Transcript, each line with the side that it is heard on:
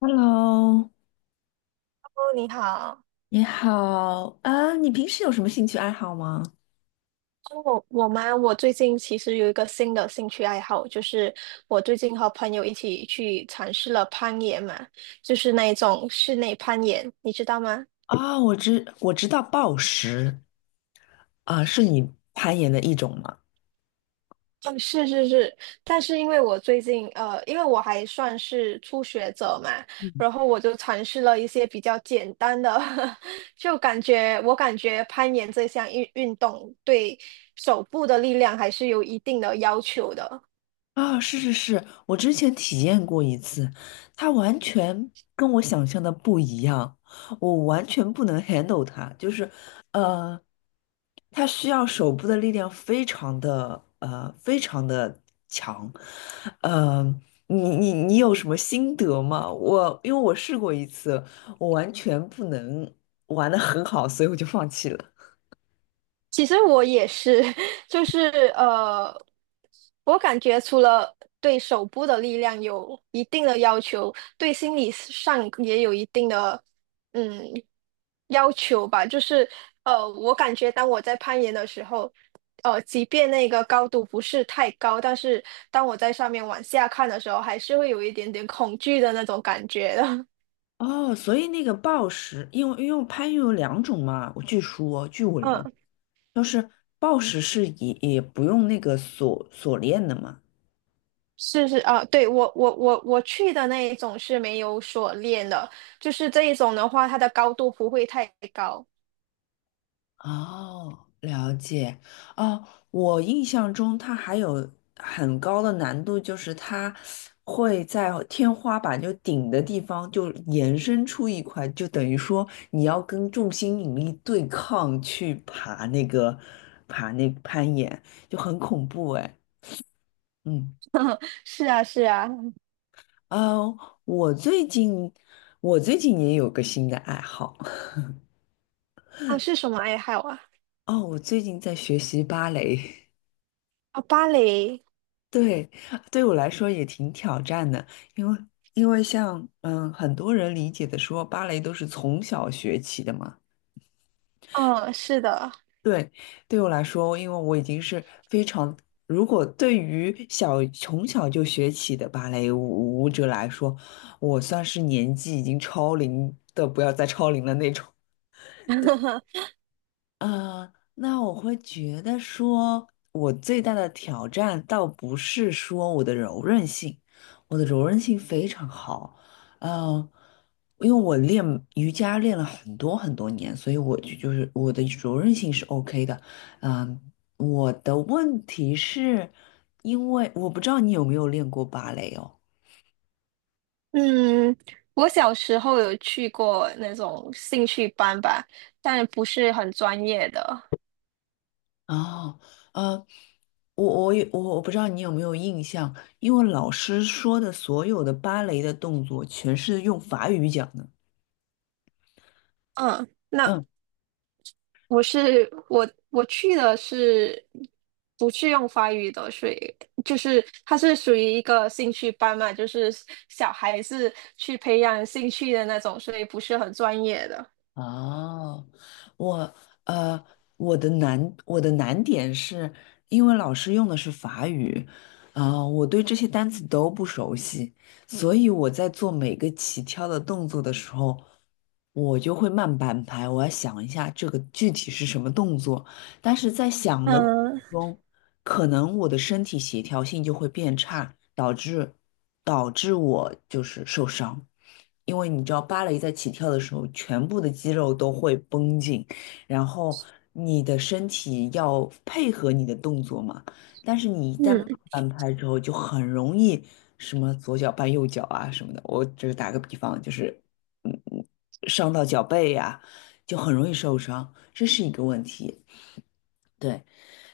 left: Hello，
right: 哦，你好。
left: 你好啊，你平时有什么兴趣爱好吗？
right: 哦，我吗？我最近其实有一个新的兴趣爱好，就是我最近和朋友一起去尝试了攀岩嘛，就是那一种室内攀岩，你知道吗？
left: 啊，我知道暴食啊，是你攀岩的一种吗？
right: 嗯，是是是，但是因为我最近因为我还算是初学者嘛，然后我就尝试了一些比较简单的，就感觉我感觉攀岩这项运动对手部的力量还是有一定的要求的。
left: 啊，是是是，我之前体验过一次，它完全跟我想象的不一样，我完全不能 handle 它，就是，呃，它需要手部的力量非常的强，呃，你有什么心得吗？我因为我试过一次，我完全不能玩的很好，所以我就放弃了。
right: 其实我也是，就是呃，我感觉除了对手部的力量有一定的要求，对心理上也有一定的嗯要求吧。就是,我感觉当我在攀岩的时候，即便那个高度不是太高，但是当我在上面往下看的时候，还是会有一点点恐惧的那种感觉的。
left: 哦，所以那个暴食，因为攀岩有两种嘛，我据说据我 了
right: 嗯。
left: 就是暴食是也不用那个锁链的嘛。
right: 是是啊，对，我去的那一种是没有锁链的，就是这一种的话，它的高度不会太高。
left: 哦，了解。哦，我印象中它还有很高的难度，就是它会在天花板就顶的地方就延伸出一块，就等于说你要跟重心引力对抗去爬那个攀岩，就很恐怖哎。嗯，
right: 是啊是啊，
left: 呃，我最近我最近也有个新的爱好。
right: 啊是什么爱好啊？
left: 哦，我最近在学习芭蕾，
right: 啊芭蕾，
left: 对，对我来说也挺挑战的，因为像很多人理解的说芭蕾都是从小学起的嘛，
right: 嗯，是的，
left: 对，对我来说，因为我已经是非常，如果对于从小就学起的芭蕾舞者来说，我算是年纪已经超龄的，不要再超龄了那种。那我会觉得说，我最大的挑战倒不是说我的柔韧性，我的柔韧性非常好，嗯，因为我练瑜伽练了很多很多年，所以我就是我的柔韧性是 OK 的，嗯、我的问题是因为我不知道你有没有练过芭蕾哦。
right: 嗯，我小时候有去过那种兴趣班吧，但不是很专业的。
left: 哦，呃，我也不知道你有没有印象，因为老师说的所有的芭蕾的动作全是用法语讲的。
right: 嗯，那
left: 嗯，
right: 我去的是不是用法语的，所以就是它是属于一个兴趣班嘛，就是小孩子去培养兴趣的那种，所以不是很专业的。
left: 哦，我呃，我的难点是因为老师用的是法语，啊、我对这些单词都不熟悉，所以我在做每个起跳的动作的时候，我就会慢半拍，我要想一下这个具体是什么动作，但是在想的。
right: 嗯
left: 中，可能我的身体协调性就会变差，导致我就是受伤。因为你知道，芭蕾在起跳的时候，全部的肌肉都会绷紧，然后你的身体要配合你的动作嘛。但是你一旦
right: 嗯，
left: 慢半拍之后，就很容易什么左脚绊右脚啊什么的。我只是打个比方，就是嗯嗯，伤到脚背呀、就很容易受伤，这是一个问题。对。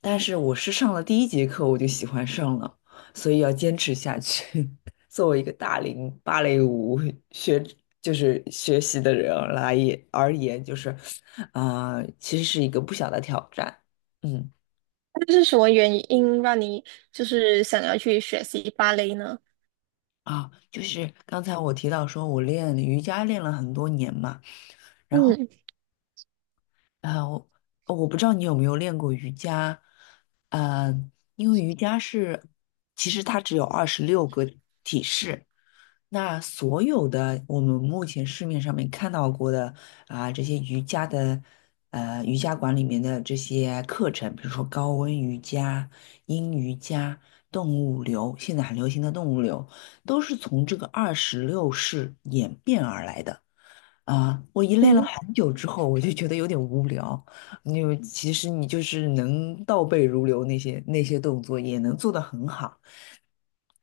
left: 但是我是上了第一节课我就喜欢上了，所以要坚持下去。作为一个大龄芭蕾舞学，就是学习的人来也而言，就是，啊、其实是一个不小的挑战。嗯，
right: 那是什么原因让你就是想要去学习芭蕾呢？
left: 啊，就是刚才我提到说我练瑜伽练了很多年嘛，
right: 嗯
left: 啊、我不知道你有没有练过瑜伽，呃，因为瑜伽是，其实它只有26个体式。那所有的我们目前市面上面看到过的啊，这些瑜伽的，瑜伽馆里面的这些课程，比如说高温瑜伽、阴瑜伽、动物流，现在很流行的动物流，都是从这个26式演变而来的。啊，我一练了
right: 嗯
left: 很久之后，我就觉得有点无聊。因为其实你就是能倒背如流那些动作，也能做得很好。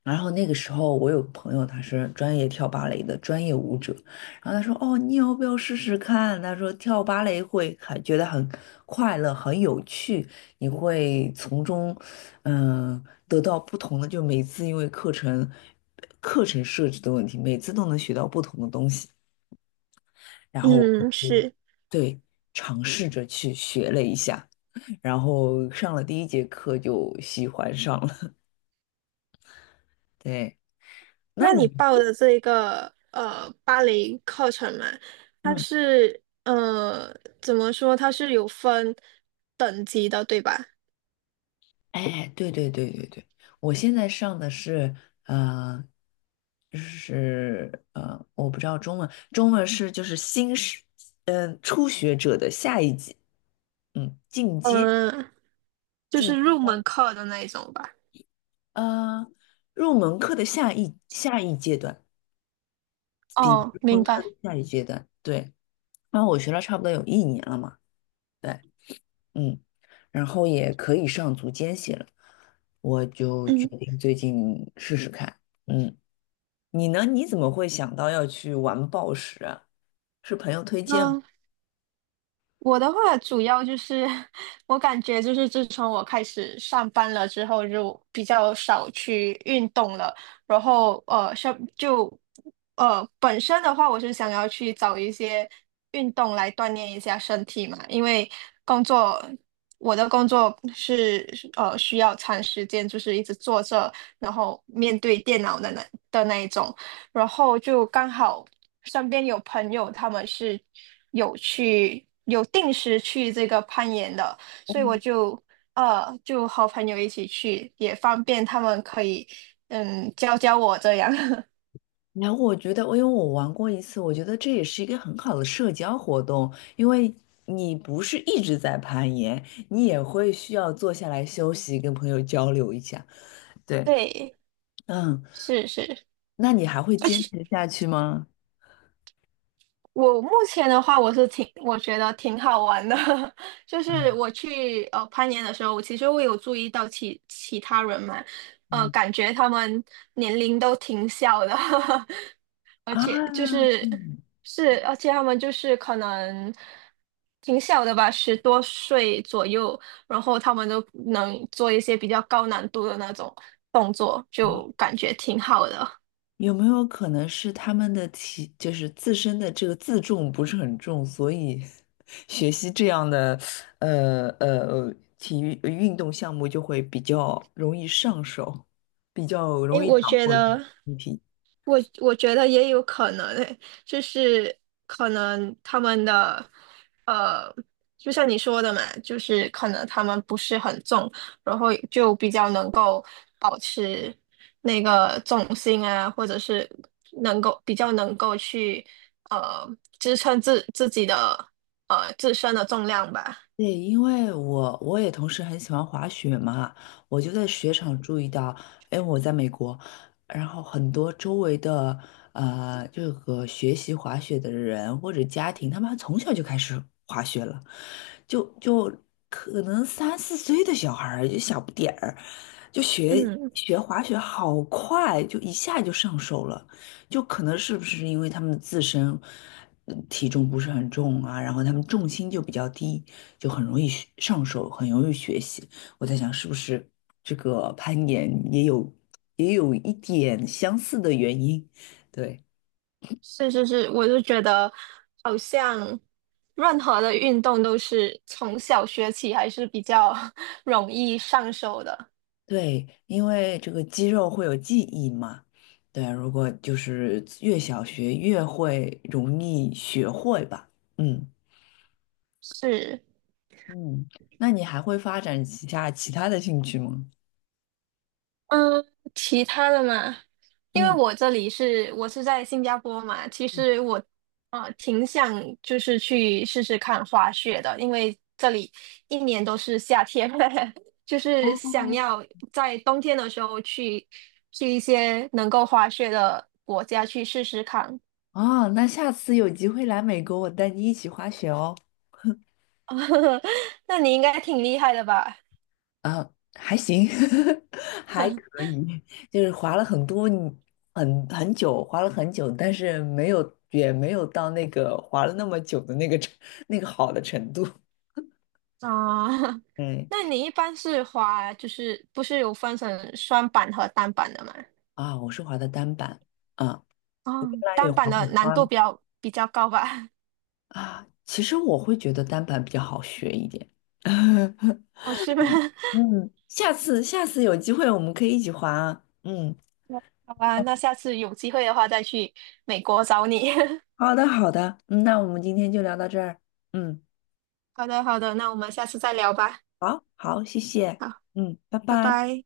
left: 然后那个时候，我有朋友他是专业跳芭蕾的专业舞者，然后他说：“哦，你要不要试试看？”他说跳芭蕾会还觉得很快乐、很有趣，你会从中得到不同的，就每次因为课程设置的问题，每次都能学到不同的东西。然后我
right: 嗯，
left: 就
right: 是。
left: 对尝试着去学了一下，然后上了第一节课就喜欢上了。对，那
right: 那你
left: 你
right: 报的这一个芭蕾课程嘛，它
left: 嗯。
right: 是呃怎么说？它是有分等级的，对吧？
left: 哎，对对对对对，我现在上的是呃，我不知道中文，中文是就是新是初学者的下一级，嗯，进阶
right: 嗯、就
left: 进
right: 是
left: 阶
right: 入门
left: 班，
right: 课的那一种吧。
left: 呃，入门课的下一阶段，入
right: 哦，
left: 门
right: 明
left: 课的
right: 白。
left: 下一阶段，对，然后我学了差不多有一年了嘛，对，嗯，然后也可以上足尖系了，我就决
right: 嗯，
left: 定最近试试看，嗯。你呢？你怎么会想到要去玩暴食啊？是朋友推荐吗？
right: 那我的话主要就是 我感觉就是自从我开始上班了之后，就比较少去运动了。然后像本身的话，我是想要去找一些运动来锻炼一下身体嘛，因为工作我的工作是呃需要长时间就是一直坐着，然后面对电脑的那一种。然后就刚好身边有朋友，他们是有去有定时去这个攀岩的，所以我就就和朋友一起去，也方便他们可以嗯教教我这样。
left: 然后我觉得，因为我玩过一次，我觉得这也是一个很好的社交活动，因为你不是一直在攀岩，你也会需要坐下来休息，跟朋友交流一下。对，
right: 对，
left: 嗯，
right: 是是，
left: 那你还会坚持下去吗？
right: 我目前的话，我觉得挺好玩的，就是
left: 嗯
right: 我去攀岩的时候，我其实有注意到其他人嘛，
left: 嗯
right: 感觉他们年龄都挺小的。
left: 啊，
right: 就是
left: 嗯
right: 是，而且他们就是可能挺小的吧，十多岁左右，然后他们都能做一些比较高难度的那种动作，就感觉挺好的。
left: 有没有可能是他们的体，就是自身的这个自重不是很重，所以 学习这样的体育运动项目就会比较容易上手，比较
right: 诶，
left: 容易
right: 我
left: 掌
right: 觉
left: 握
right: 得。
left: 身体。
right: 我觉得也有可能诶，就是可能他们的呃，就像你说的嘛，就是可能他们不是很重，然后就比较能够保持那个重心啊，或者是比较能够去呃支撑自己的自身的重量吧。
left: 对，因为我也同时很喜欢滑雪嘛，我就在雪场注意到，哎，我在美国，然后很多周围的这个学习滑雪的人或者家庭，他们从小就开始滑雪了，就可能三四岁的小孩儿就小不点儿，就学
right: 嗯。
left: 学滑雪好快，就一下就上手了。就可能是不是因为他们自身体重不是很重啊，然后他们重心就比较低，就很容易学上手，很容易学习。我在想，是不是这个攀岩也有一点相似的原因？对
right: 是，我就觉得好像任何的运动都是从小学起还是比较 容易上手的。
left: 对，因为这个肌肉会有记忆嘛。对啊，如果就是越小学越会容易学会吧。嗯
right: 是，
left: 嗯，那你还会发展其他的兴趣吗？
right: 嗯，其他的嘛，因为
left: 嗯。
right: 我是在新加坡嘛，其实我啊挺想就是去试试看滑雪的，因为这里一年都是夏天，就是想要在冬天的时候去一些能够滑雪的国家去试试看。
left: 哦，那下次有机会来美国，我带你一起滑雪哦。
right: 那你应该挺厉害的吧？
left: 啊，还行，还可以，就是滑了很多，很久，滑了很久，但是没有，也没有到那个滑了那么久的那个好的程度。
right: 啊，
left: 对
right: 那你一般是滑，就是不是有分成双板和单板的吗？
left: 啊，我是滑的单板啊，
right: 哦，
left: 他也
right: 单板
left: 滑过
right: 的难度
left: 双
right: 比较高吧？
left: 啊。其实我会觉得单板比较好学一点。
right: 哦，是吗？
left: 嗯，下次有机会我们可以一起滑啊。嗯。
right: 好吧，那下次有机会的话再去美国找你。
left: 好的，好的，嗯，那我们今天就聊到这儿。嗯，
right: 好的，好的，那我们下次再聊吧。
left: 好，好，谢谢。
right: 好，
left: 嗯，拜
right: 拜
left: 拜。
right: 拜。